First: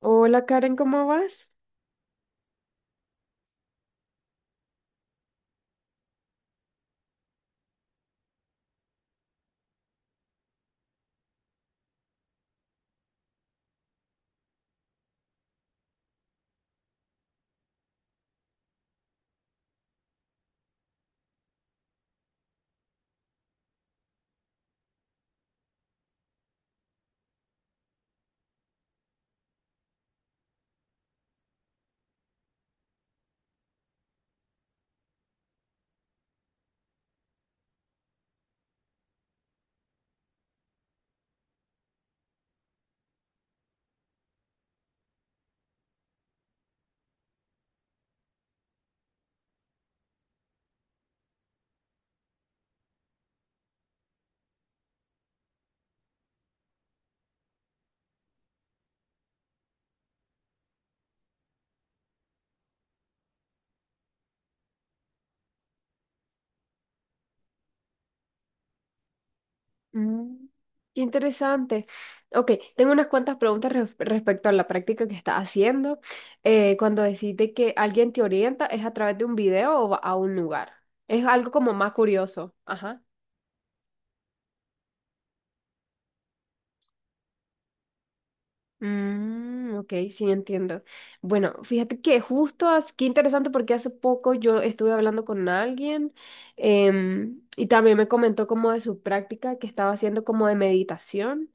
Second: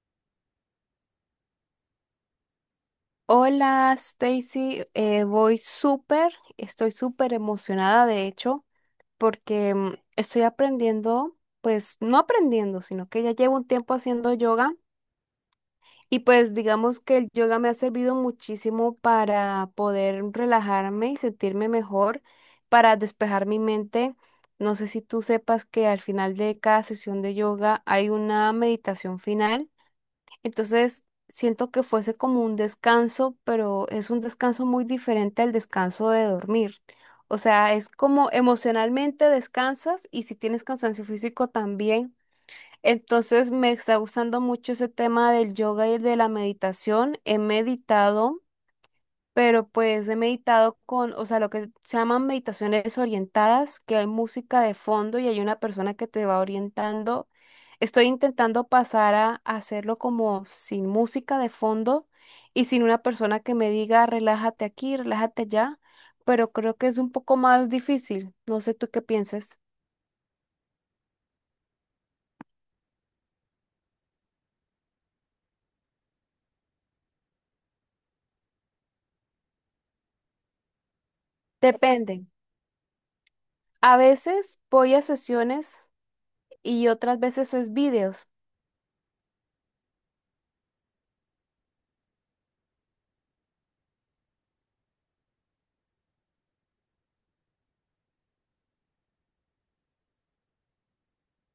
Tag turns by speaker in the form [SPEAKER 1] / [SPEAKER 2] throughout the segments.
[SPEAKER 1] Hola Karen, ¿cómo vas?
[SPEAKER 2] Hola, Stacy. Voy súper, estoy súper emocionada, de hecho, porque estoy aprendiendo, pues no aprendiendo, sino que ya llevo un tiempo haciendo yoga y pues digamos que el yoga me ha servido muchísimo para poder relajarme y sentirme mejor, para despejar mi mente. No sé si tú sepas que al final de cada sesión de yoga hay una meditación final, entonces siento que fuese como un descanso, pero es un descanso muy diferente al descanso de dormir. O sea, es como emocionalmente descansas y si tienes cansancio físico también. Entonces, me está gustando mucho ese tema del yoga y de la meditación. He meditado, pero pues he meditado con, o sea, lo que se llaman meditaciones orientadas, que hay música de fondo y hay una persona que te va orientando. Estoy intentando pasar a hacerlo como sin música de fondo y sin una persona que me diga relájate aquí, relájate allá, pero creo que es un poco más difícil. No sé tú qué piensas.
[SPEAKER 1] Mm. Qué interesante. Ok, tengo unas cuantas preguntas respecto a la práctica que estás haciendo. Cuando decís que alguien te orienta, ¿es a través de un video o va a un lugar? Es algo como más
[SPEAKER 2] Depende.
[SPEAKER 1] curioso. Ajá.
[SPEAKER 2] A veces voy a sesiones y otras veces es vídeos.
[SPEAKER 1] Mm, ok, sí, entiendo. Bueno, fíjate que justo, qué interesante porque hace poco yo estuve hablando con alguien y también me comentó como de su práctica que estaba haciendo como de meditación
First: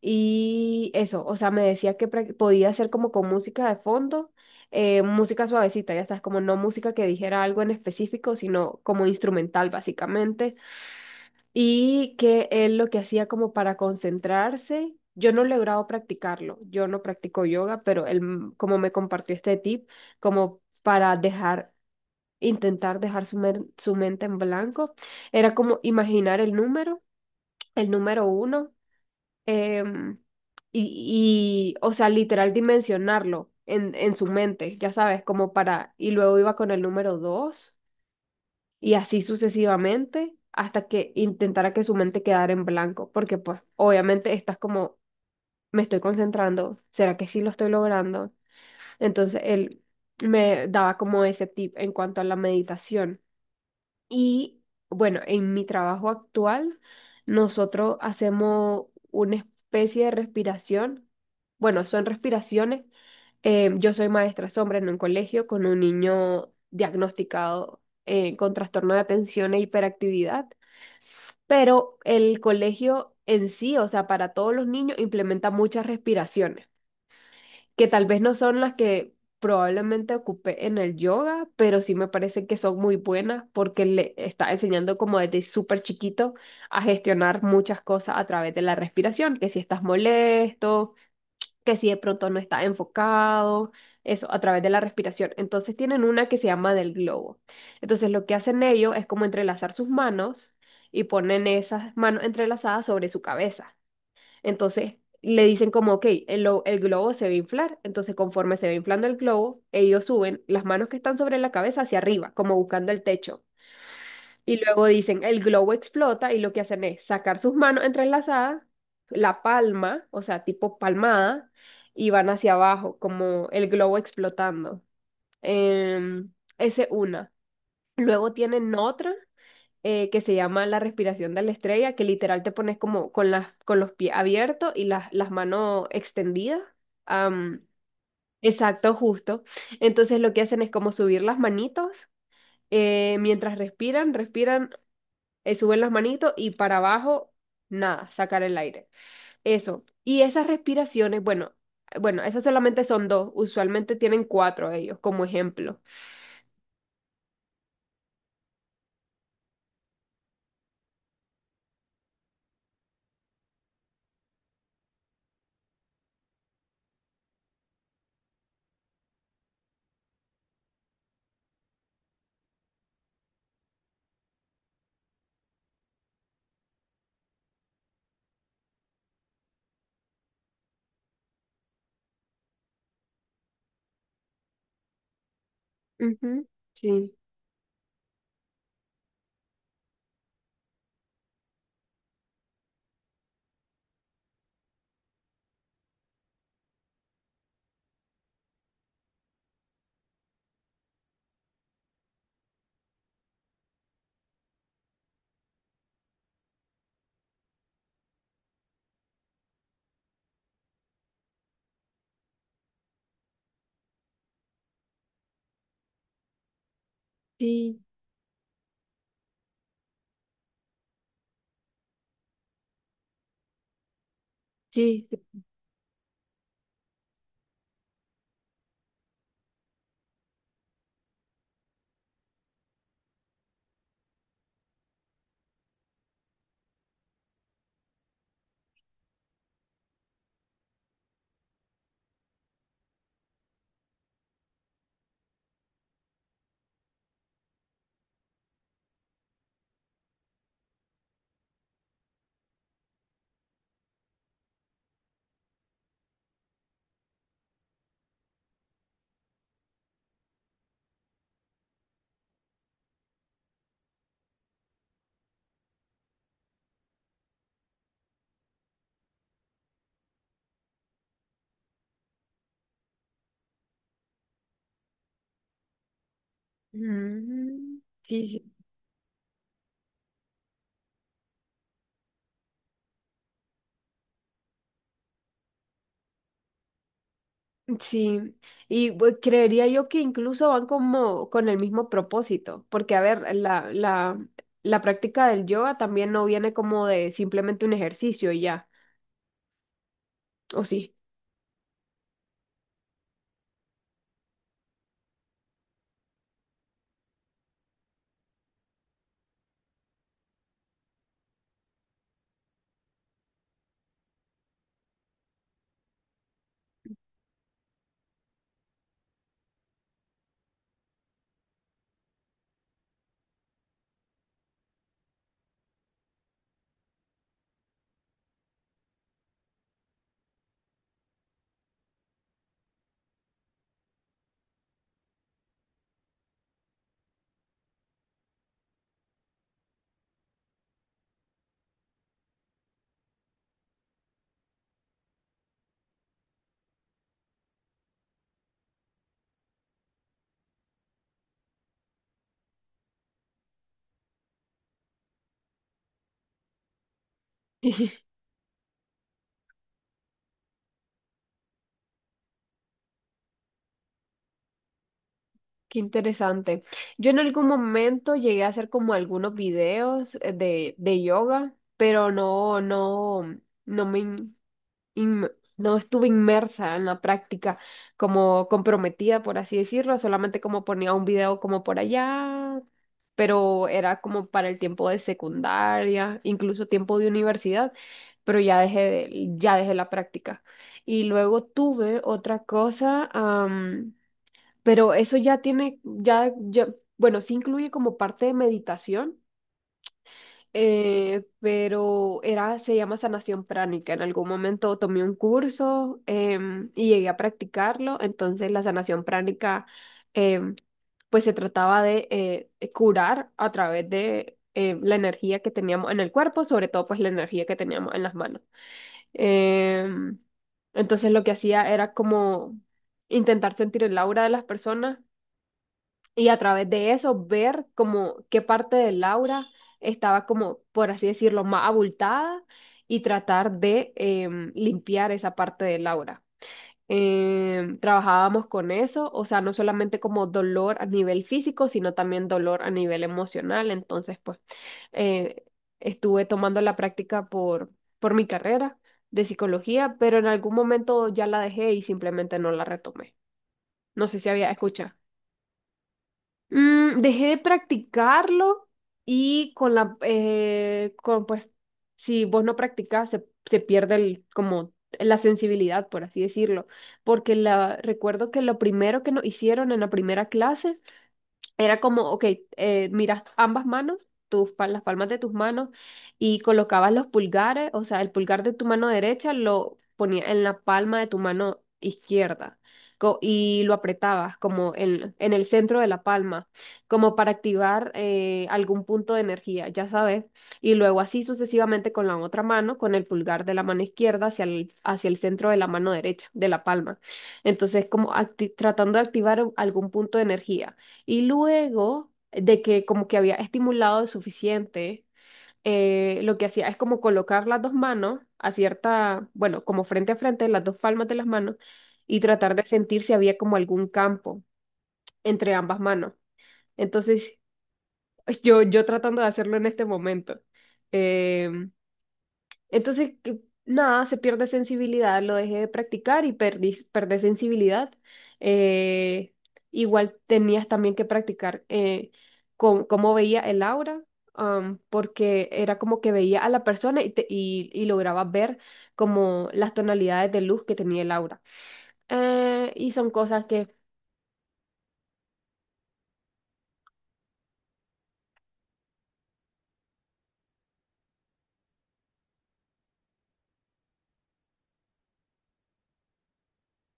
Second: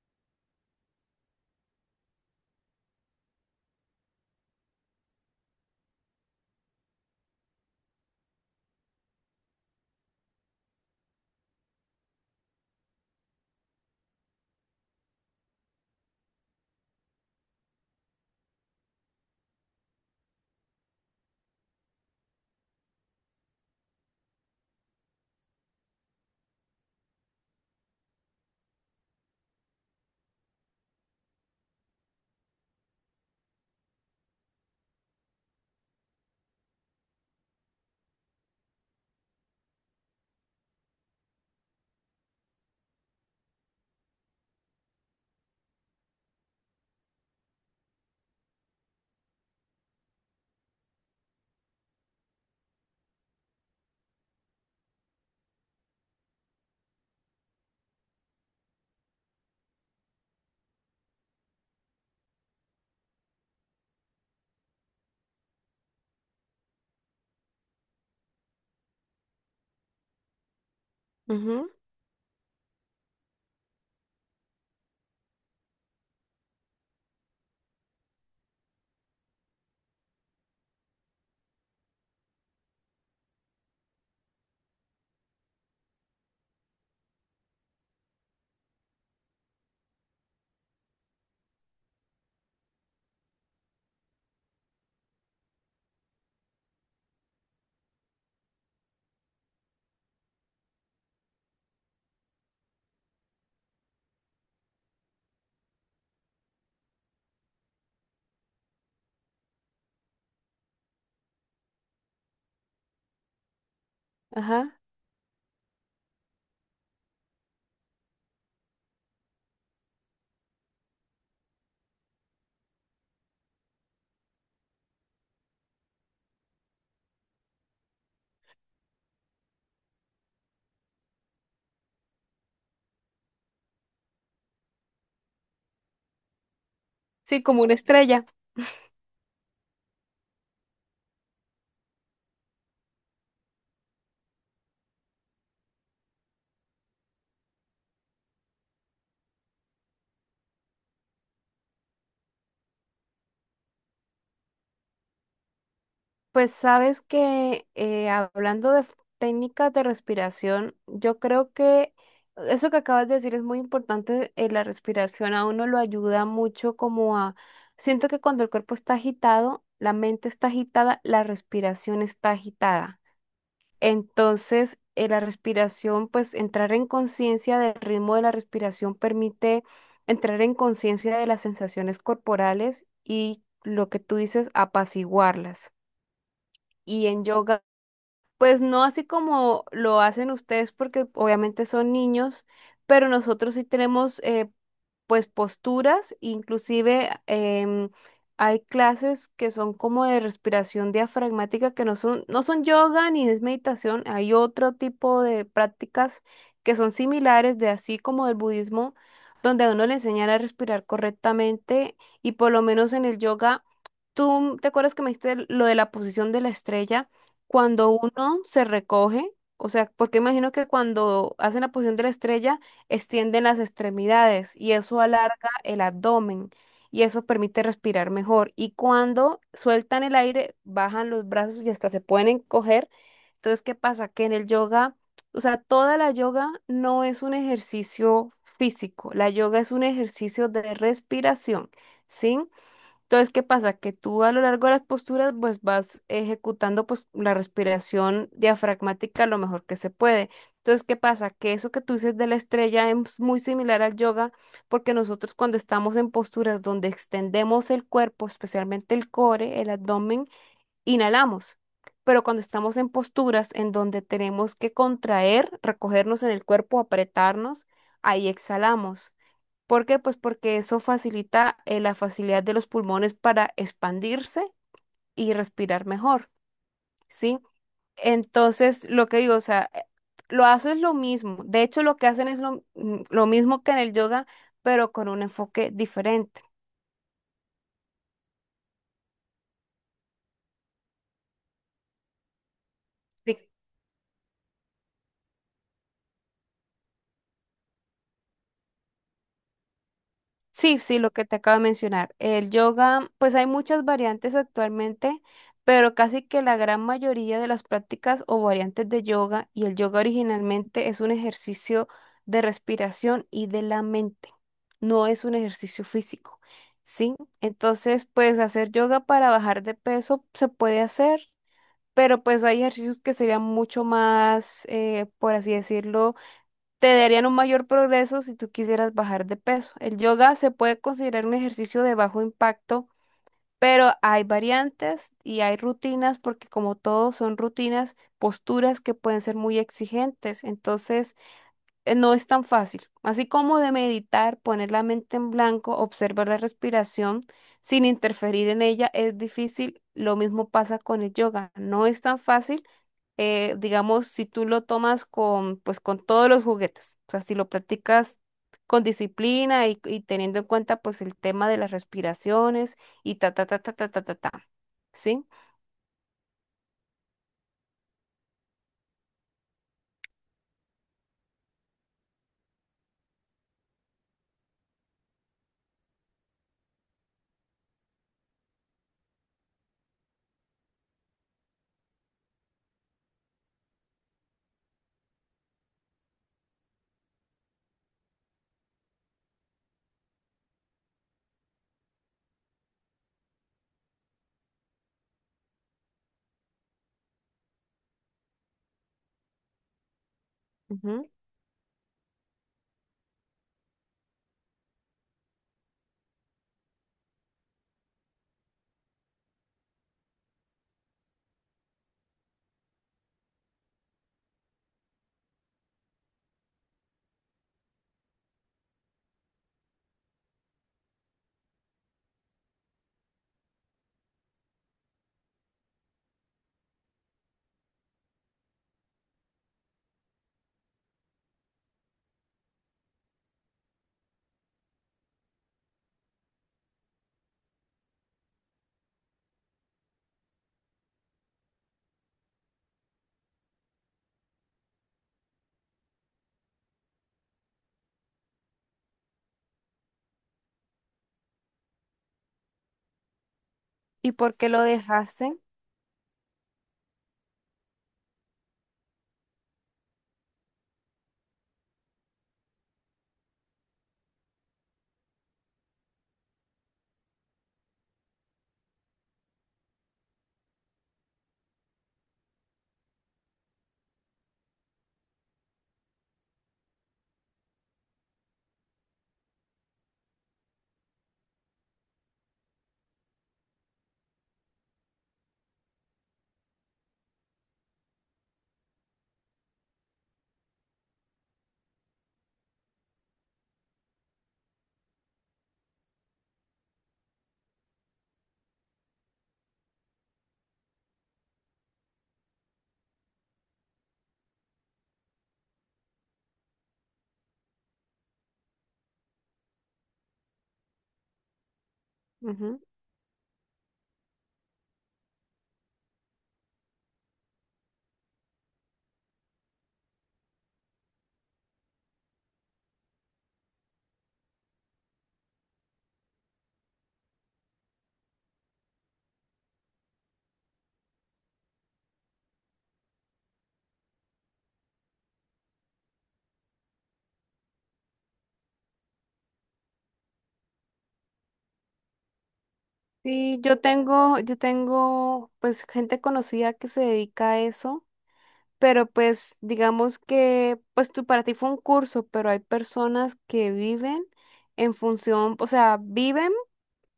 [SPEAKER 1] y eso, o sea, me decía que podía hacer como con música de fondo, música suavecita, ya sabes, como no música que dijera algo en específico, sino como instrumental básicamente y que él lo que hacía como para concentrarse, yo no he logrado practicarlo, yo no practico yoga, pero él como me compartió este tip, como para dejar, intentar dejar su mente en blanco, era como imaginar el número uno, em, y, o sea, literal dimensionarlo en su mente, ya sabes, como para, y luego iba con el número dos y así sucesivamente hasta que intentara que su mente quedara en blanco, porque pues obviamente estás como, me estoy concentrando, ¿será que sí lo estoy logrando? Entonces él me daba como ese tip en cuanto a la meditación. Y bueno, en mi trabajo actual, nosotros hacemos una especie de respiración. Bueno, son respiraciones. Yo soy maestra sombra en un colegio con un niño diagnosticado con trastorno de atención e hiperactividad,
[SPEAKER 2] Ujú.
[SPEAKER 1] pero el colegio en sí, o sea, para todos los niños, implementa muchas respiraciones que tal vez no son las que probablemente ocupé en el yoga, pero sí me parece que son muy buenas porque le está enseñando como desde súper chiquito a gestionar muchas cosas a través de la respiración, que si estás molesto, que si de pronto no estás enfocado, eso a través de la respiración. Entonces tienen una que se llama del globo. Entonces lo que hacen ellos es como entrelazar sus manos y ponen esas manos entrelazadas sobre su cabeza. Entonces le dicen como, ok, el, el globo se va a inflar. Entonces conforme se va inflando el globo, ellos suben las manos que están sobre la cabeza hacia arriba, como buscando el techo. Y
[SPEAKER 2] Ajá.
[SPEAKER 1] luego dicen, el globo explota y lo que hacen es sacar sus manos entrelazadas, la palma, o sea, tipo palmada, y van hacia abajo, como el globo explotando. Em, esa es una. Luego tienen otra que se llama la respiración de la estrella, que literal te pones como con las, con los pies abiertos y las manos extendidas.
[SPEAKER 2] Sí, como
[SPEAKER 1] Am,
[SPEAKER 2] una estrella.
[SPEAKER 1] exacto, justo. Entonces lo que hacen es como subir las manitos, mientras respiran, respiran, suben las manitos y para abajo, nada, sacar el aire. Eso. Y esas respiraciones, bueno, bueno, esas solamente son dos, usualmente tienen cuatro ellos como ejemplo.
[SPEAKER 2] Pues sabes que hablando de técnicas de respiración, yo creo que eso que acabas de decir es muy importante. La respiración a uno lo ayuda mucho como a... Siento que cuando el cuerpo está agitado, la mente está agitada, la respiración está agitada. Entonces, la respiración, pues entrar en conciencia del ritmo de la respiración permite entrar en conciencia de las sensaciones corporales y lo que tú dices, apaciguarlas.
[SPEAKER 1] Ujú.
[SPEAKER 2] Y
[SPEAKER 1] Sí,
[SPEAKER 2] en yoga, pues no así como lo hacen ustedes, porque obviamente son niños, pero nosotros sí tenemos pues posturas, inclusive hay clases que son como de respiración diafragmática, que no son yoga ni es meditación, hay otro tipo de prácticas que son similares de así como del budismo, donde a uno le enseñan a respirar correctamente y por lo menos en el yoga, tú te acuerdas que me dijiste lo de la posición de la estrella
[SPEAKER 1] sí,
[SPEAKER 2] cuando uno se recoge, o sea, porque imagino que cuando hacen la posición de la estrella, extienden las extremidades y eso
[SPEAKER 1] sí.
[SPEAKER 2] alarga el abdomen y eso permite respirar mejor. Y cuando sueltan el aire, bajan los brazos y hasta se pueden encoger. Entonces, ¿qué pasa? Que en el yoga, o sea, toda la yoga no es un ejercicio físico, la yoga es un ejercicio de respiración, ¿sí? Entonces, ¿qué pasa? Que tú a lo largo de las posturas, pues vas ejecutando pues la respiración diafragmática lo mejor que se puede. Entonces, ¿qué pasa? Que eso que tú dices de la estrella es muy similar al yoga, porque nosotros cuando estamos en posturas donde extendemos el cuerpo, especialmente el core, el abdomen, inhalamos. Pero cuando estamos en posturas en donde tenemos que contraer, recogernos en el cuerpo, apretarnos, ahí exhalamos. ¿Por qué? Pues porque eso facilita la facilidad de los pulmones para expandirse y respirar mejor, ¿sí?
[SPEAKER 1] Ujú. Sí.
[SPEAKER 2] Entonces, lo que digo, o sea, lo haces lo mismo. De hecho, lo que hacen es lo, lo mismo que en el yoga, pero con un enfoque diferente.
[SPEAKER 1] Sí, y creería yo que incluso van como con el mismo propósito, porque a ver, la, la práctica del yoga también no viene como de simplemente un ejercicio y ya, ¿o
[SPEAKER 2] Sí,
[SPEAKER 1] sí?
[SPEAKER 2] sí, lo que te acabo de mencionar. El yoga, pues hay muchas variantes actualmente, pero casi que la gran mayoría de las prácticas o variantes de yoga y el yoga originalmente es un ejercicio de respiración y de la mente, no es un ejercicio físico, ¿sí? Entonces, pues hacer yoga para bajar de peso se puede hacer, pero pues hay ejercicios que serían mucho más, por así decirlo, te darían un mayor progreso si tú quisieras bajar de peso. El yoga se puede considerar un ejercicio de bajo impacto, pero hay variantes y hay rutinas porque como todo son rutinas, posturas que pueden ser muy exigentes, entonces no es tan fácil. Así como de meditar, poner la mente en blanco, observar la respiración sin interferir en ella es difícil, lo mismo pasa con el yoga. No es tan fácil, digamos, si tú lo tomas con, pues, con todos los juguetes, o sea, si lo practicas con disciplina y teniendo en cuenta, pues, el tema de las respiraciones y ta, ta, ta, ta, ta, ta, ta, ta, ¿sí?
[SPEAKER 1] Qué interesante. Yo en algún momento llegué a hacer como algunos videos de yoga, pero no, no, no me, inme- no estuve inmersa en la práctica, como comprometida, por así decirlo, solamente como ponía un video como por allá, pero era como para el tiempo de secundaria, incluso tiempo de universidad, pero ya dejé, ya dejé la práctica. Y luego tuve otra cosa, pero eso ya tiene, ya, ya, bueno, sí incluye como parte de meditación
[SPEAKER 2] Ujú.
[SPEAKER 1] pero era, se llama sanación pránica. En algún momento tomé un curso y llegué a practicarlo. Entonces la sanación pránica em, pues se trataba de curar a través de la energía que teníamos en el cuerpo, sobre todo pues la energía que teníamos en las manos. Em, entonces lo que hacía era como intentar sentir el aura de las personas y a través de eso ver como qué parte de Laura estaba como, por así decirlo, más abultada y tratar de limpiar esa parte de Laura. Trabajábamos con eso, o sea, no solamente como dolor a nivel físico, sino también dolor a nivel emocional. Entonces, pues, eh, estuve tomando la práctica por mi carrera de psicología, pero en algún momento ya la dejé y simplemente no la retomé. No
[SPEAKER 2] ¿Y
[SPEAKER 1] sé si
[SPEAKER 2] por qué
[SPEAKER 1] había
[SPEAKER 2] lo
[SPEAKER 1] escuchado.
[SPEAKER 2] dejaste?
[SPEAKER 1] Dejé de practicarlo y con la, con, pues, si vos no practicas, se pierde el, como la sensibilidad, por así decirlo, porque la, recuerdo que lo primero que nos hicieron en la primera clase era como, ok, miras ambas manos, tus, las palmas de tus manos, y colocabas los pulgares, o sea, el pulgar de tu mano derecha lo ponía en la palma de tu mano izquierda y lo apretabas como en el centro de la palma, como para activar algún punto de energía, ya sabes, y luego así sucesivamente con la otra mano, con el pulgar de la mano izquierda hacia el centro de la mano derecha, de la palma. Entonces, como tratando de activar algún punto de energía. Y luego de que como que había estimulado suficiente, lo que hacía es como colocar las dos manos a cierta, bueno, como frente a frente, las dos palmas de las manos, y tratar
[SPEAKER 2] Ujú.
[SPEAKER 1] de sentir si había como algún campo entre ambas manos. Entonces, yo tratando de hacerlo en este momento. em, entonces, nada, se pierde sensibilidad, lo dejé de practicar y perdí, perdí sensibilidad. Eh, igual tenías también que practicar cómo veía el aura, porque era como que veía a la persona y, y lograba ver como las tonalidades de luz que tenía el aura. Y son
[SPEAKER 2] Sí,
[SPEAKER 1] cosas que,
[SPEAKER 2] yo tengo, pues, gente conocida que se dedica a eso. Pero pues digamos que pues tú para ti fue un curso, pero hay personas que viven en función, o sea, viven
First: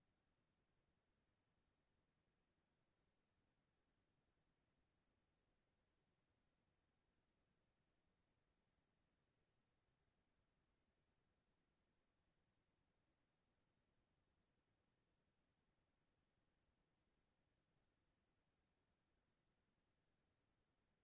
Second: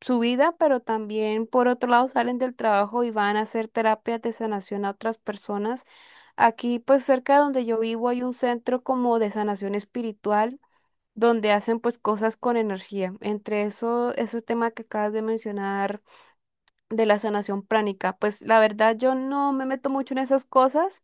[SPEAKER 2] su vida, pero también por otro lado salen del trabajo y van a hacer terapias de sanación a otras personas. Aquí pues cerca de donde yo vivo hay un centro como de sanación espiritual donde hacen pues cosas con energía. Entre eso, ese tema que acabas de mencionar de la sanación pránica, pues la verdad yo no me meto mucho en esas cosas.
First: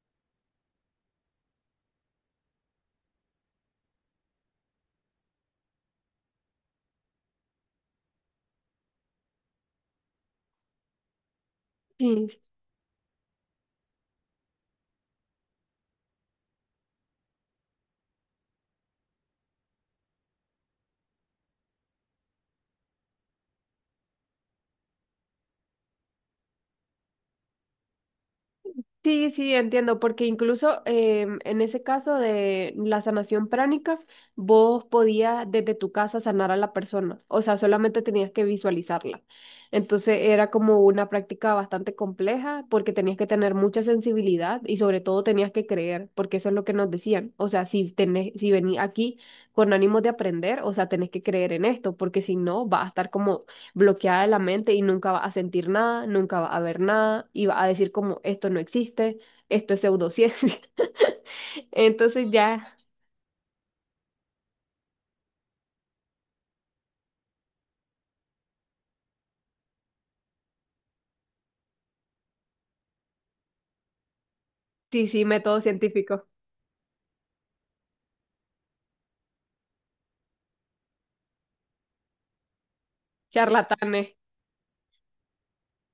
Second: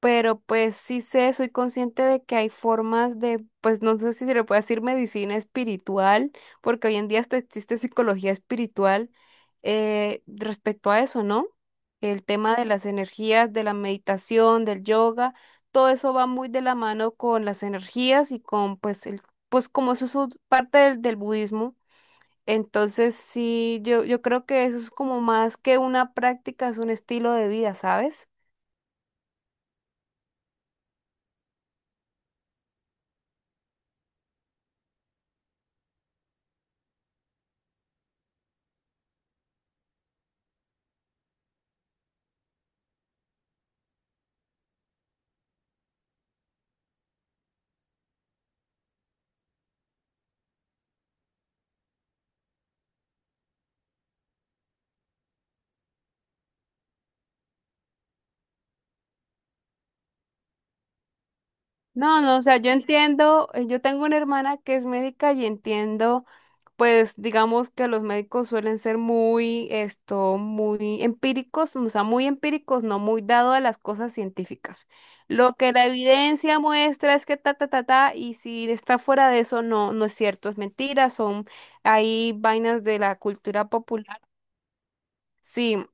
[SPEAKER 2] Pero pues sí sé, soy consciente de que hay formas de, pues no sé si se le puede decir medicina espiritual, porque hoy en día hasta existe psicología espiritual, respecto a eso, ¿no? El
[SPEAKER 1] sí.
[SPEAKER 2] tema de las energías, de la meditación, del yoga, todo eso va muy de la mano con las energías y con, pues, el, pues como eso es parte del, del budismo. Entonces sí, yo creo que eso es como más que una práctica, es un estilo de vida, ¿sabes?
[SPEAKER 1] Sí, sí, entiendo, porque incluso en ese caso de la sanación pránica, vos podías desde tu casa sanar a la persona, o sea, solamente tenías que visualizarla. Entonces era como una práctica bastante compleja porque tenías que tener mucha sensibilidad y sobre todo tenías que creer, porque eso es lo que nos decían. O sea, si tenés, si venís aquí con ánimo de aprender, o sea, tenés que creer en esto, porque si no, vas a estar como bloqueada de la mente y nunca vas a sentir nada, nunca vas a ver nada y vas a decir como esto no existe, esto es pseudociencia.
[SPEAKER 2] No,
[SPEAKER 1] Entonces
[SPEAKER 2] no, o sea, yo
[SPEAKER 1] ya,
[SPEAKER 2] entiendo, yo tengo una hermana que es médica y entiendo, pues digamos que los médicos suelen ser muy, esto, muy empíricos, o sea, muy empíricos, no muy dado a las cosas científicas.
[SPEAKER 1] sí, sí,
[SPEAKER 2] Lo
[SPEAKER 1] método
[SPEAKER 2] que la
[SPEAKER 1] científico,
[SPEAKER 2] evidencia muestra es que ta, ta, ta, ta, y si está fuera de eso, no, no es cierto, es mentira, son ahí vainas de la cultura
[SPEAKER 1] charlatanes.
[SPEAKER 2] popular. Sí,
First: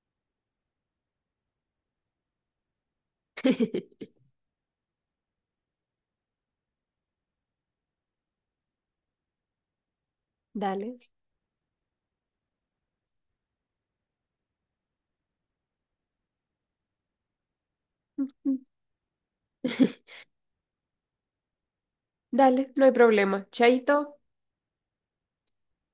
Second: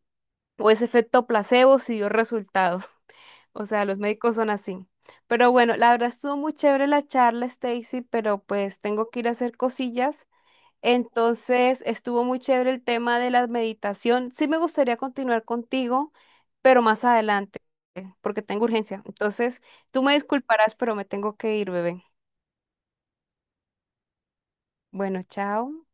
[SPEAKER 2] o ese efecto placebo si dio resultado. O sea, los médicos son así. Pero bueno, la verdad estuvo muy chévere la charla, Stacy, pero pues tengo que ir a hacer cosillas.
[SPEAKER 1] Dale.
[SPEAKER 2] Entonces, estuvo muy chévere el tema de la meditación. Sí me gustaría continuar contigo, pero más adelante, porque tengo urgencia. Entonces, tú me disculparás, pero me tengo que ir, bebé.
[SPEAKER 1] Dale, no hay problema. Chaito.
[SPEAKER 2] Bueno, chao.